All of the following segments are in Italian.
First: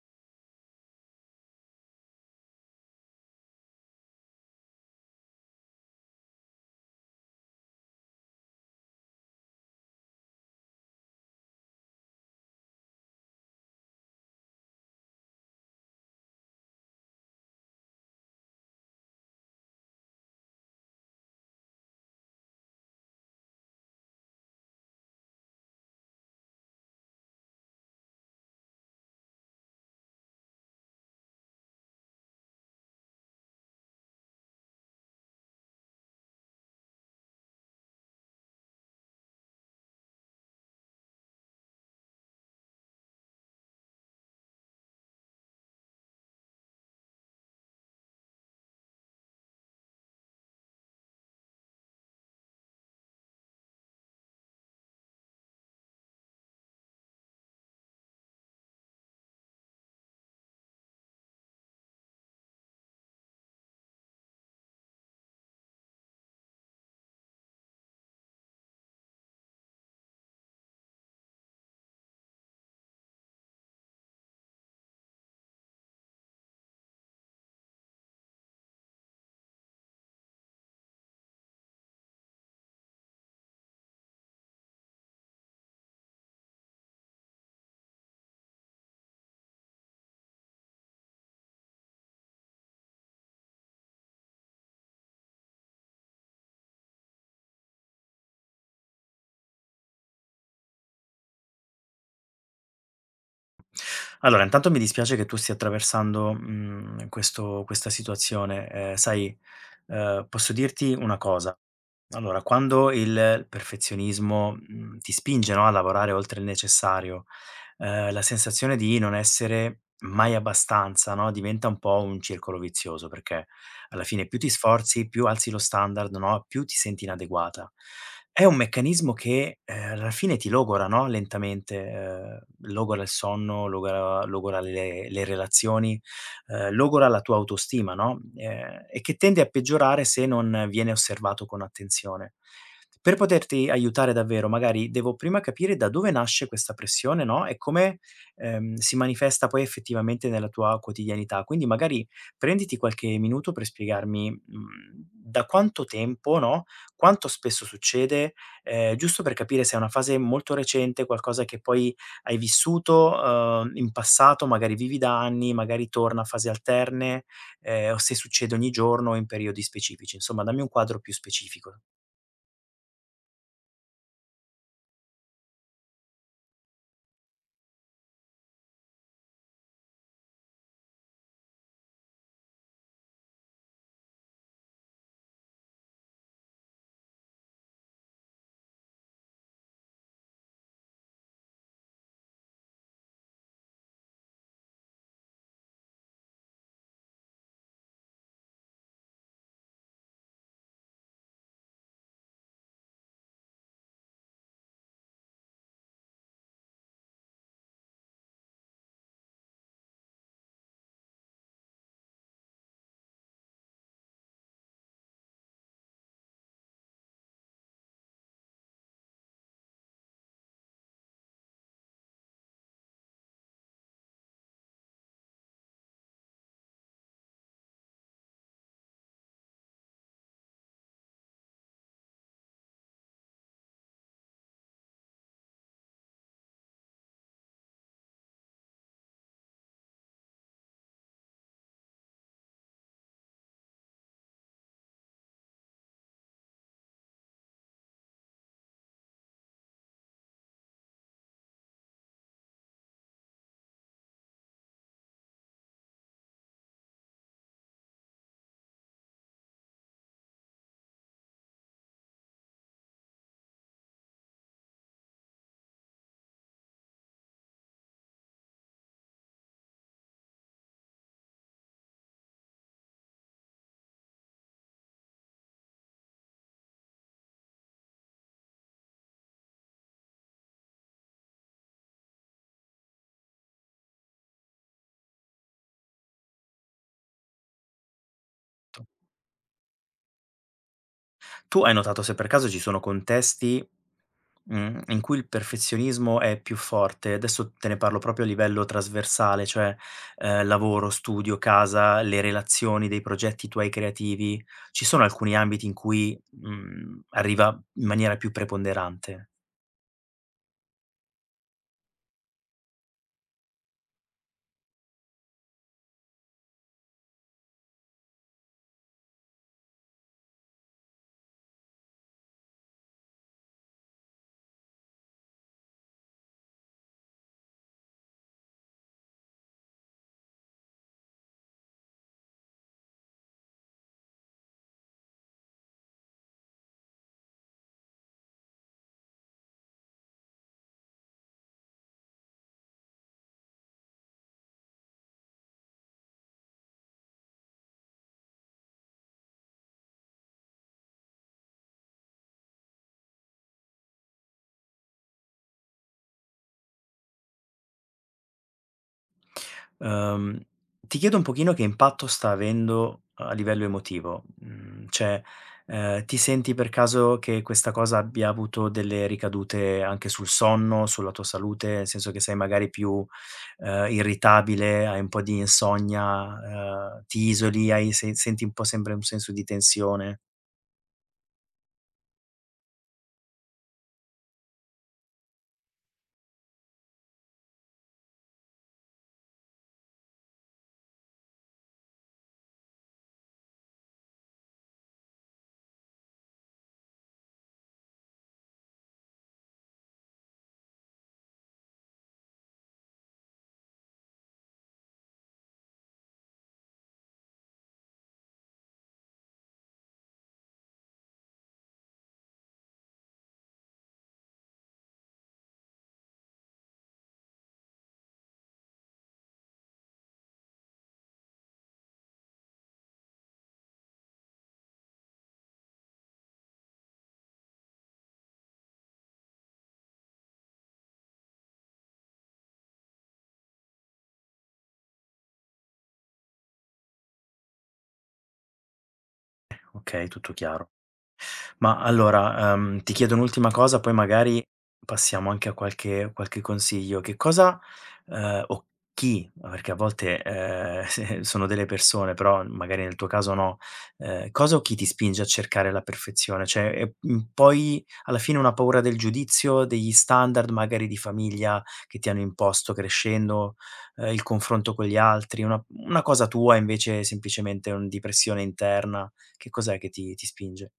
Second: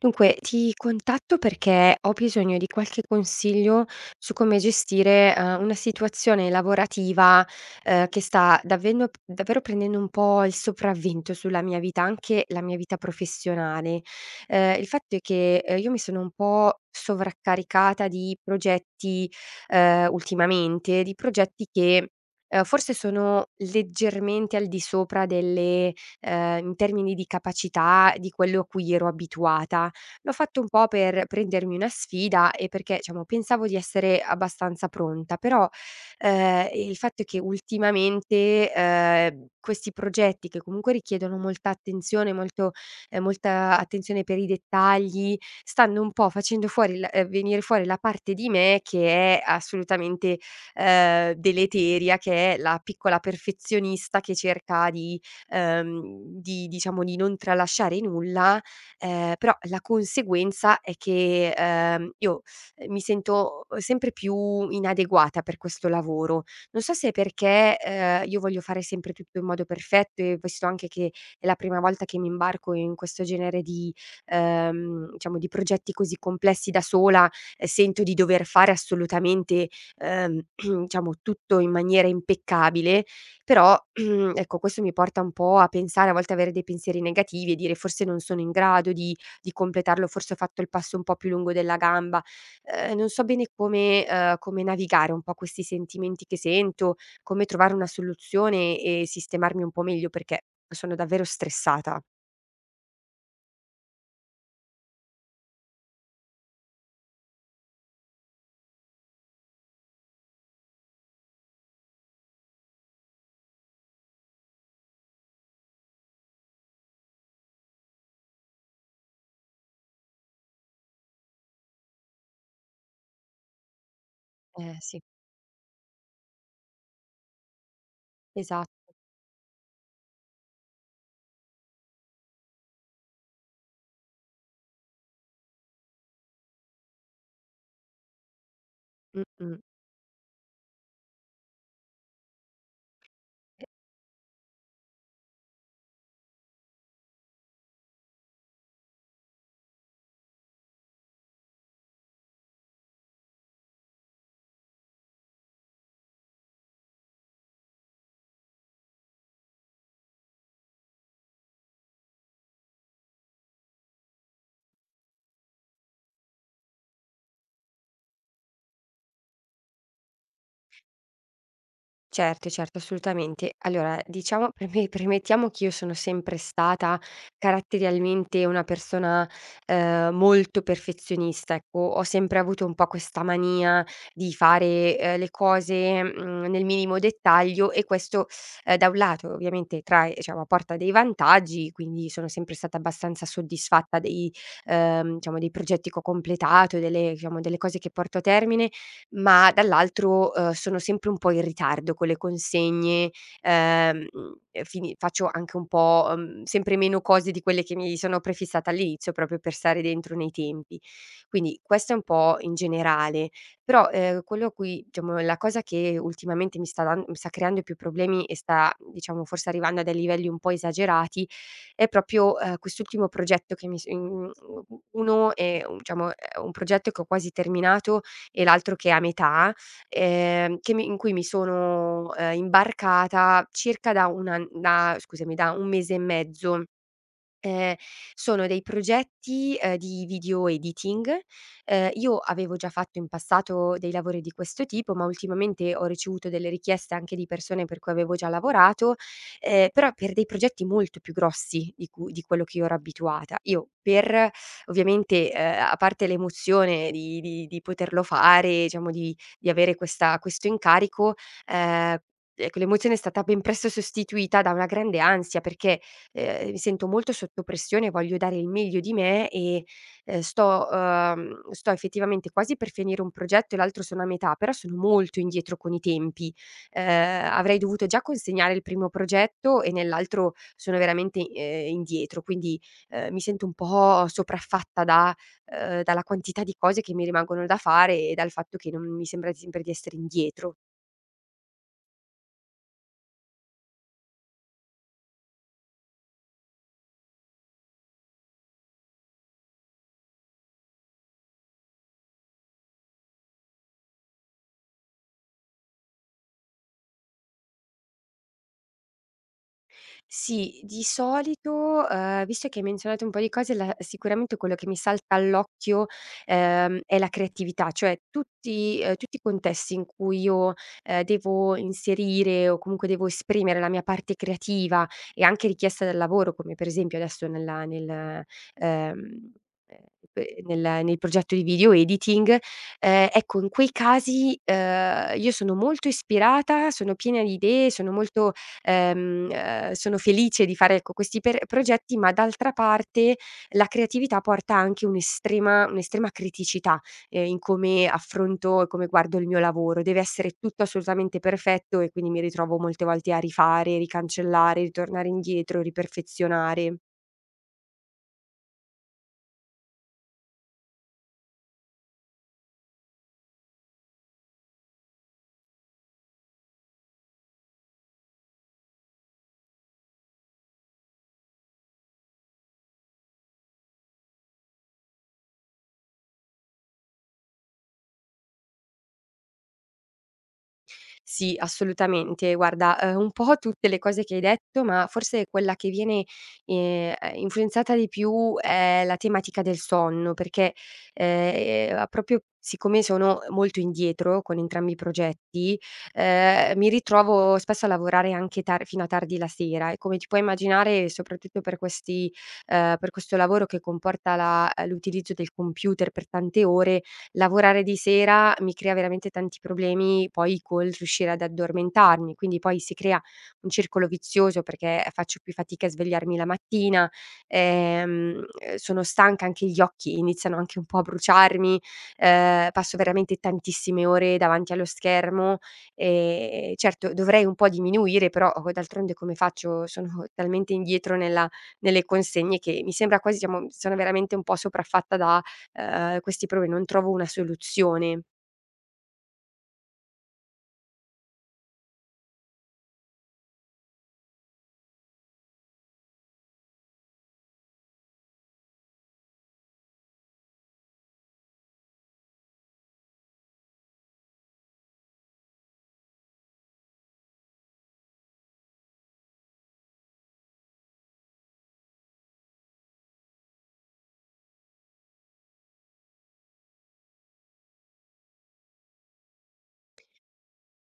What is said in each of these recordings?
Dunque, ti contatto perché ho bisogno di qualche consiglio su come gestire, una situazione lavorativa, che sta davvendo davvero prendendo un po' il sopravvento sulla mia vita, anche la mia vita professionale. Il fatto è che, io mi sono un po' sovraccaricata di progetti, ultimamente, di progetti che, forse sono leggermente al di sopra delle in termini di capacità, di quello a cui ero abituata. L'ho fatto un po' per prendermi una sfida e perché, diciamo, pensavo di essere abbastanza pronta, però, il fatto è che ultimamente, questi progetti che comunque richiedono molta attenzione, molto molta attenzione per i dettagli, stanno un po' facendo fuori l venire fuori la parte di me che è assolutamente, deleteria, che è la piccola perfezionista che cerca ehm, di diciamo, di non tralasciare nulla. Però la conseguenza è che, io, mi sento sempre più inadeguata per questo lavoro. Non so se è perché, io voglio fare sempre tutto in modo perfetto e visto anche che è la prima volta che mi imbarco in questo genere di, diciamo di progetti così complessi da sola, sento di dover fare assolutamente, ehm, diciamo tutto in maniera impeccabile. Però, ecco, questo mi porta un po' a pensare, a volte avere dei pensieri negativi e dire: "Forse non sono in grado di completarlo, forse ho fatto il passo un po' più lungo della gamba". Non so bene come come navigare un po' questi sentimenti che sento, come trovare una soluzione e sistemarmi un po' meglio, perché sono davvero stressata. Allora, intanto mi dispiace che tu stia attraversando, questo questa situazione. Sai, posso dirti una cosa allora, quando il perfezionismo, ti spinge, no, a lavorare oltre il necessario, la sensazione di non essere mai abbastanza, no, diventa un po' un circolo vizioso, perché alla fine più ti Sì. sforzi, più alzi lo standard, no, più ti senti inadeguata. È un Esatto. meccanismo che, alla fine ti logora, no, lentamente, logora il sonno, logora le relazioni, logora la tua autostima, no, e che tende a Mh-mh. peggiorare se non viene osservato con attenzione. Per poterti aiutare davvero, magari devo prima capire da dove nasce questa pressione, no, e come, si manifesta poi effettivamente nella tua quotidianità. Quindi magari prenditi qualche minuto per spiegarmi, da quanto tempo, no, quanto spesso succede, giusto per capire se è una fase molto recente, qualcosa che poi hai vissuto, in passato, magari vivi da anni, magari torna a fasi alterne, o se succede ogni giorno o in periodi specifici. Insomma, dammi un quadro più specifico. Certo, certo, assolutamente. Allora, diciamo, premettiamo che io sono sempre stata caratterialmente una persona, molto perfezionista, ecco. Ho sempre avuto un po' questa mania di fare, le cose, nel minimo dettaglio e questo, da un lato ovviamente trae diciamo porta dei vantaggi, quindi sono sempre stata abbastanza soddisfatta dei diciamo dei progetti che ho completato, delle diciamo delle cose che porto a termine, ma dall'altro, sono sempre un po' in ritardo con le consegne, ehm, e fini faccio anche un po', sempre meno cose di quelle che mi sono prefissata all'inizio, proprio per stare dentro nei tempi. Quindi questo è un po' in generale, però, quello a cui la cosa che ultimamente mi sta creando più problemi e sta, diciamo, forse arrivando a dei livelli un po' esagerati, è proprio, quest'ultimo progetto che uno è, diciamo, è un progetto che ho quasi terminato e l'altro che è a metà, che mi in cui mi sono, imbarcata circa da un an da scusami, da 1 mese e mezzo. Ehm, Sono dei progetti, di video editing. Io avevo già fatto in passato dei lavori di questo tipo, ma ultimamente ho ricevuto delle richieste anche di persone per cui avevo già lavorato, però per dei progetti molto più grossi di quello che io ero abituata. Io per Ovviamente, a parte l'emozione di poterlo fare, diciamo di avere questa questo incarico, ehm, ecco l'emozione è stata ben presto sostituita da una grande ansia perché mi sento molto sotto pressione, voglio dare il meglio di me e, sto effettivamente quasi per finire un progetto e l'altro sono a metà, però sono molto indietro con i tempi. Avrei dovuto già consegnare il primo progetto e nell'altro sono veramente, indietro, quindi, mi sento un po' sopraffatta da dalla quantità di cose che mi rimangono da fare e dal fatto che non mi sembra sempre di essere indietro. Tu hai notato se per caso ci sono contesti, in cui il perfezionismo è più forte? Adesso te ne parlo proprio a livello trasversale, cioè, lavoro, studio, casa, le relazioni dei progetti tuoi creativi. Ci sono alcuni ambiti in cui, arriva in maniera più preponderante? Sì, di solito, visto che hai menzionato un po' di cose, la sicuramente quello che mi salta all'occhio, è la creatività, cioè tutti i contesti in cui io, devo inserire o comunque devo esprimere la mia parte creativa e anche richiesta dal lavoro, come per esempio adesso nella nel ehm, pe nel nel progetto di video editing, ecco in quei casi, io sono molto ispirata, sono piena di idee, sono molto sono felice di fare, ecco, questi per progetti, ma d'altra parte la creatività porta anche un'estrema criticità, in come affronto e come guardo il mio lavoro. Deve essere tutto assolutamente perfetto e quindi mi ritrovo molte volte a rifare, ricancellare, ritornare indietro, riperfezionare. Ehm, ti chiedo un pochino che impatto sta avendo a livello emotivo, cioè, ti senti per caso che questa cosa abbia avuto delle ricadute anche sul sonno, sulla tua salute, nel senso che sei magari più, irritabile, hai un po' di insonnia, ti isoli, hai se senti un po' sempre un senso di tensione? Sì, assolutamente. Guarda, un po' tutte le cose che hai detto, ma forse quella che viene, influenzata di più è la tematica del sonno, perché, proprio siccome sono molto indietro con entrambi i progetti, mi ritrovo spesso a lavorare anche tar fino a tardi la sera e come ti puoi immaginare, soprattutto per questi per questo lavoro che comporta la l'utilizzo del computer per tante ore, lavorare di sera mi crea veramente tanti problemi poi col riuscire ad addormentarmi, quindi poi si crea un circolo vizioso perché faccio più fatica a svegliarmi la mattina, sono stanca, anche gli occhi iniziano anche un po' a bruciarmi, passo veramente tantissime ore davanti allo schermo, certo dovrei un po' diminuire però o d'altronde come faccio? Sono talmente indietro nella nelle consegne che mi sembra quasi siamo sono veramente un po' sopraffatta da questi problemi, non trovo una soluzione. Okay, tutto chiaro. Ma allora, ti chiedo un'ultima cosa, poi magari passiamo anche a qualche consiglio. Che cosa, o chi, perché a volte, se sono delle persone, però magari nel tuo caso no, cosa o chi ti spinge a cercare la perfezione? Cioè, è poi alla fine una paura del giudizio, degli standard magari di famiglia che ti hanno imposto crescendo, il confronto con gli altri, una cosa tua invece è semplicemente un di pressione interna, che cos'è che ti spinge?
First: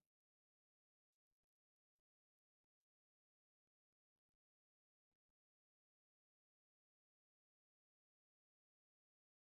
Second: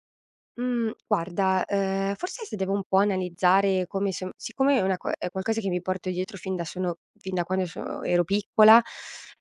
Mhmm, guarda, forse se devo un po' analizzare come son siccome è una co è qualcosa che mi porto dietro fin da quando ero piccola,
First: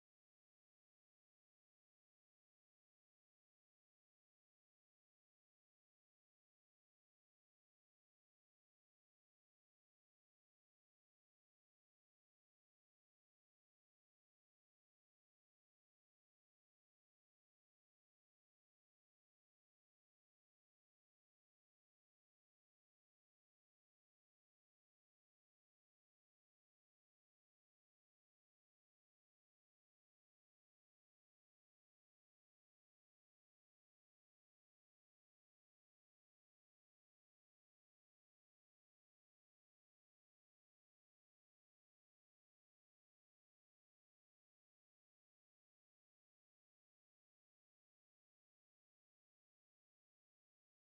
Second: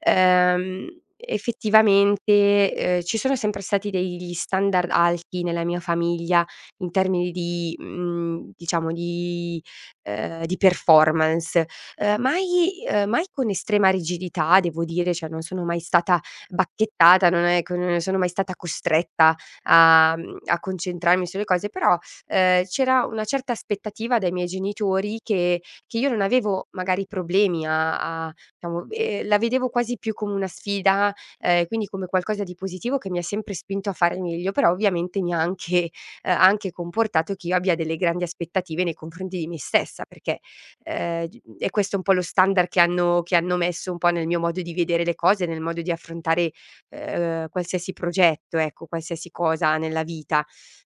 ehm, effettivamente, ci sono sempre stati degli standard alti nella mia famiglia in termini di diciamo di performance, mai con estrema rigidità devo dire, cioè non sono mai stata bacchettata, non è che non sono mai stata costretta a a concentrarmi sulle cose, però, c'era una certa aspettativa dai miei genitori che io non avevo magari problemi a diciamo, la vedevo quasi più come una sfida, quindi come qualcosa di positivo che mi ha sempre spinto a fare meglio, però ovviamente mi ha anche comportato che io abbia delle grandi aspettative nei confronti di me stessa, perché, d è questo è un po' lo standard che hanno messo un po' nel mio modo di vedere le cose, nel modo di affrontare qualsiasi progetto, ecco, qualsiasi cosa nella vita.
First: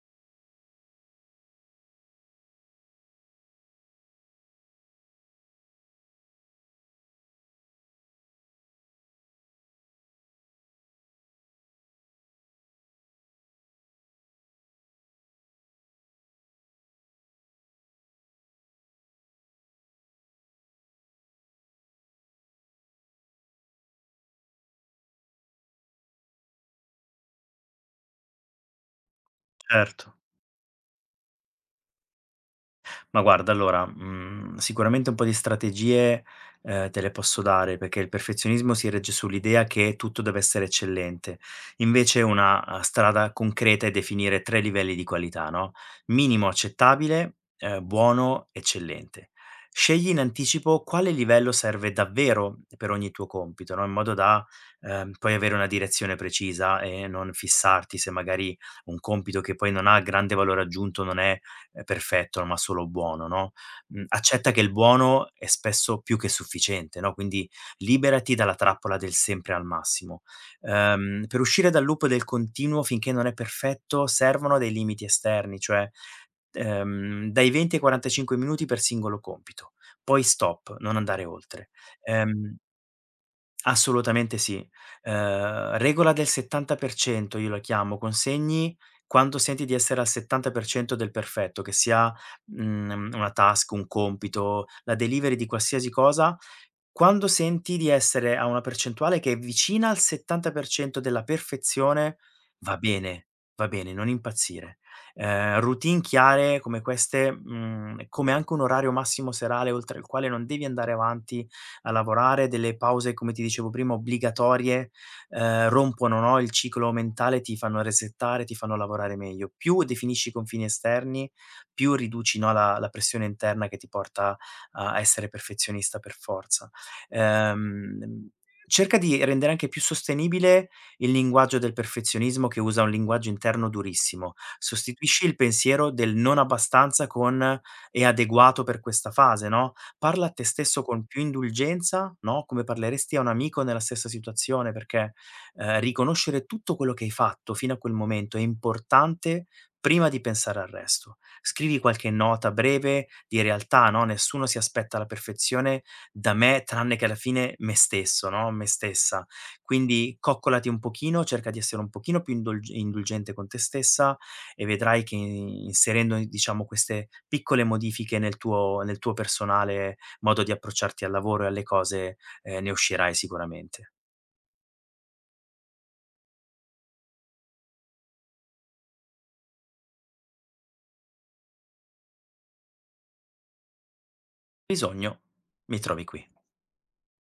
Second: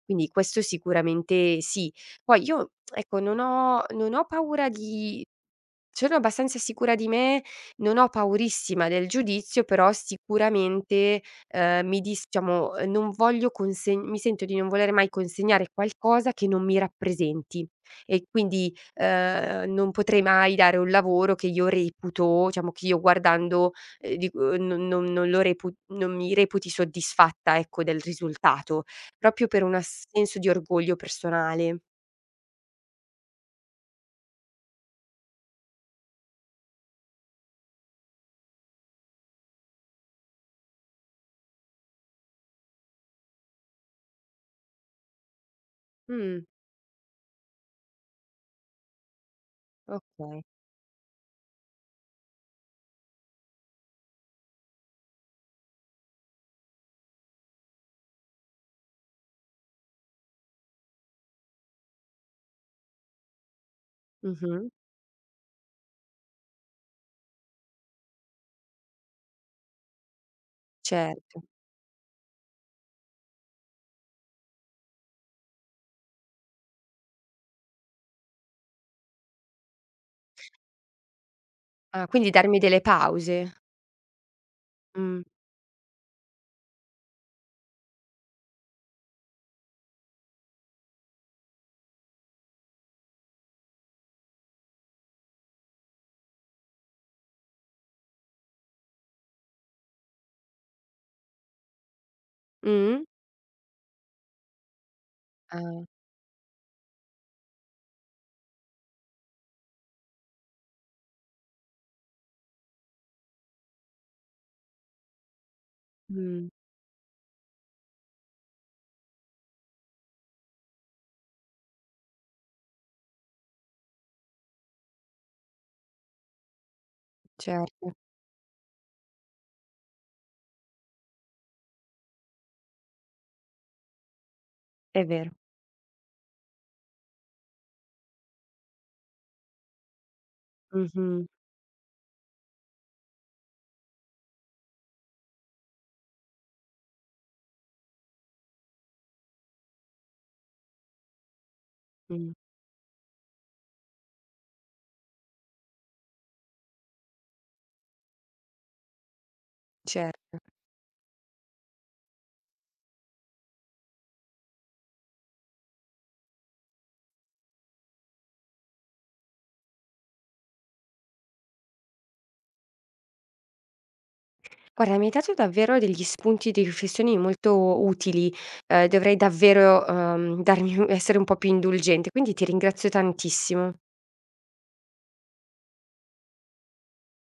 Quindi questo sicuramente sì. Poi io, ecco, non ho paura di sono abbastanza sicura di me, non ho paurissima del giudizio, però sicuramente, mi dis diciamo, non voglio consegn mi sento di non voler mai consegnare qualcosa che non mi rappresenti e quindi, non potrei mai dare un lavoro che io reputo diciamo che io guardando, dico non non non lo repu non mi reputi soddisfatta, ecco, del risultato, proprio per una Certo. senso di orgoglio personale. Ma guarda, allora, sicuramente un po' di strategie, te le posso dare, perché il perfezionismo si regge sull'idea che tutto deve essere eccellente. Invece una, strada concreta è definire 3 livelli di qualità, no: Mh. minimo accettabile, buono, eccellente. Scegli in Okay. anticipo quale livello serve davvero per ogni tuo compito, no, in modo da, poi avere una direzione precisa e non fissarti se magari un compito che poi non ha grande valore aggiunto, non è perfetto, ma solo buono, no, accetta che Mh-mh. il buono è spesso più che sufficiente, no, quindi liberati dalla trappola del sempre al massimo. Certo. Per uscire dal loop del continuo finché non è perfetto servono dei limiti esterni, cioè, dai 20 ai 45 minuti per singolo compito, poi stop, non andare oltre. Ah, quindi Ehm darmi delle pause. Assolutamente sì. Mh. Regola del 70% io la chiamo, consegni quando senti di essere al 70% del perfetto, che sia, una task, un compito, la delivery di qualsiasi cosa, quando senti di essere a una percentuale che è vicina al 70% della perfezione, va Mh? bene, va bene, non impazzire. Ah, Routine chiare come queste, come anche un orario massimo serale oltre il quale non devi andare avanti a lavorare, delle pause, come ti dicevo prima, obbligatorie, rompono, no, mh, il ciclo mentale, ti fanno resettare, ti fanno lavorare meglio. Più definisci i confini esterni, più riduci, no, la pressione interna che ti porta a essere perfezionista per forza. certo, Ehm, cerca di rendere anche più sostenibile il linguaggio del perfezionismo che usa un linguaggio interno durissimo. è Sostituisci vero. il pensiero del non abbastanza con è adeguato per questa fase, no, parla a te stesso con più Mh-mh, indulgenza, no, come parleresti a un amico nella stessa situazione, perché, riconoscere tutto quello che hai fatto fino a quel momento è importante prima di pensare al resto. Scrivi qualche mh, nota breve di realtà, no, nessuno si aspetta la perfezione da me tranne che alla fine me stesso, no, me stessa. Quindi certo. coccolati un pochino, cerca di essere un pochino più indulgente con te stessa e vedrai che inserendo, diciamo, queste piccole modifiche nel tuo personale modo di approcciarti al lavoro e alle cose, ne uscirai sicuramente. Guarda, mi hai dato davvero degli spunti di riflessioni molto utili, dovrei davvero, darmi essere un po' più indulgente, quindi ti ringrazio tantissimo. Bisogno, mi trovi qui.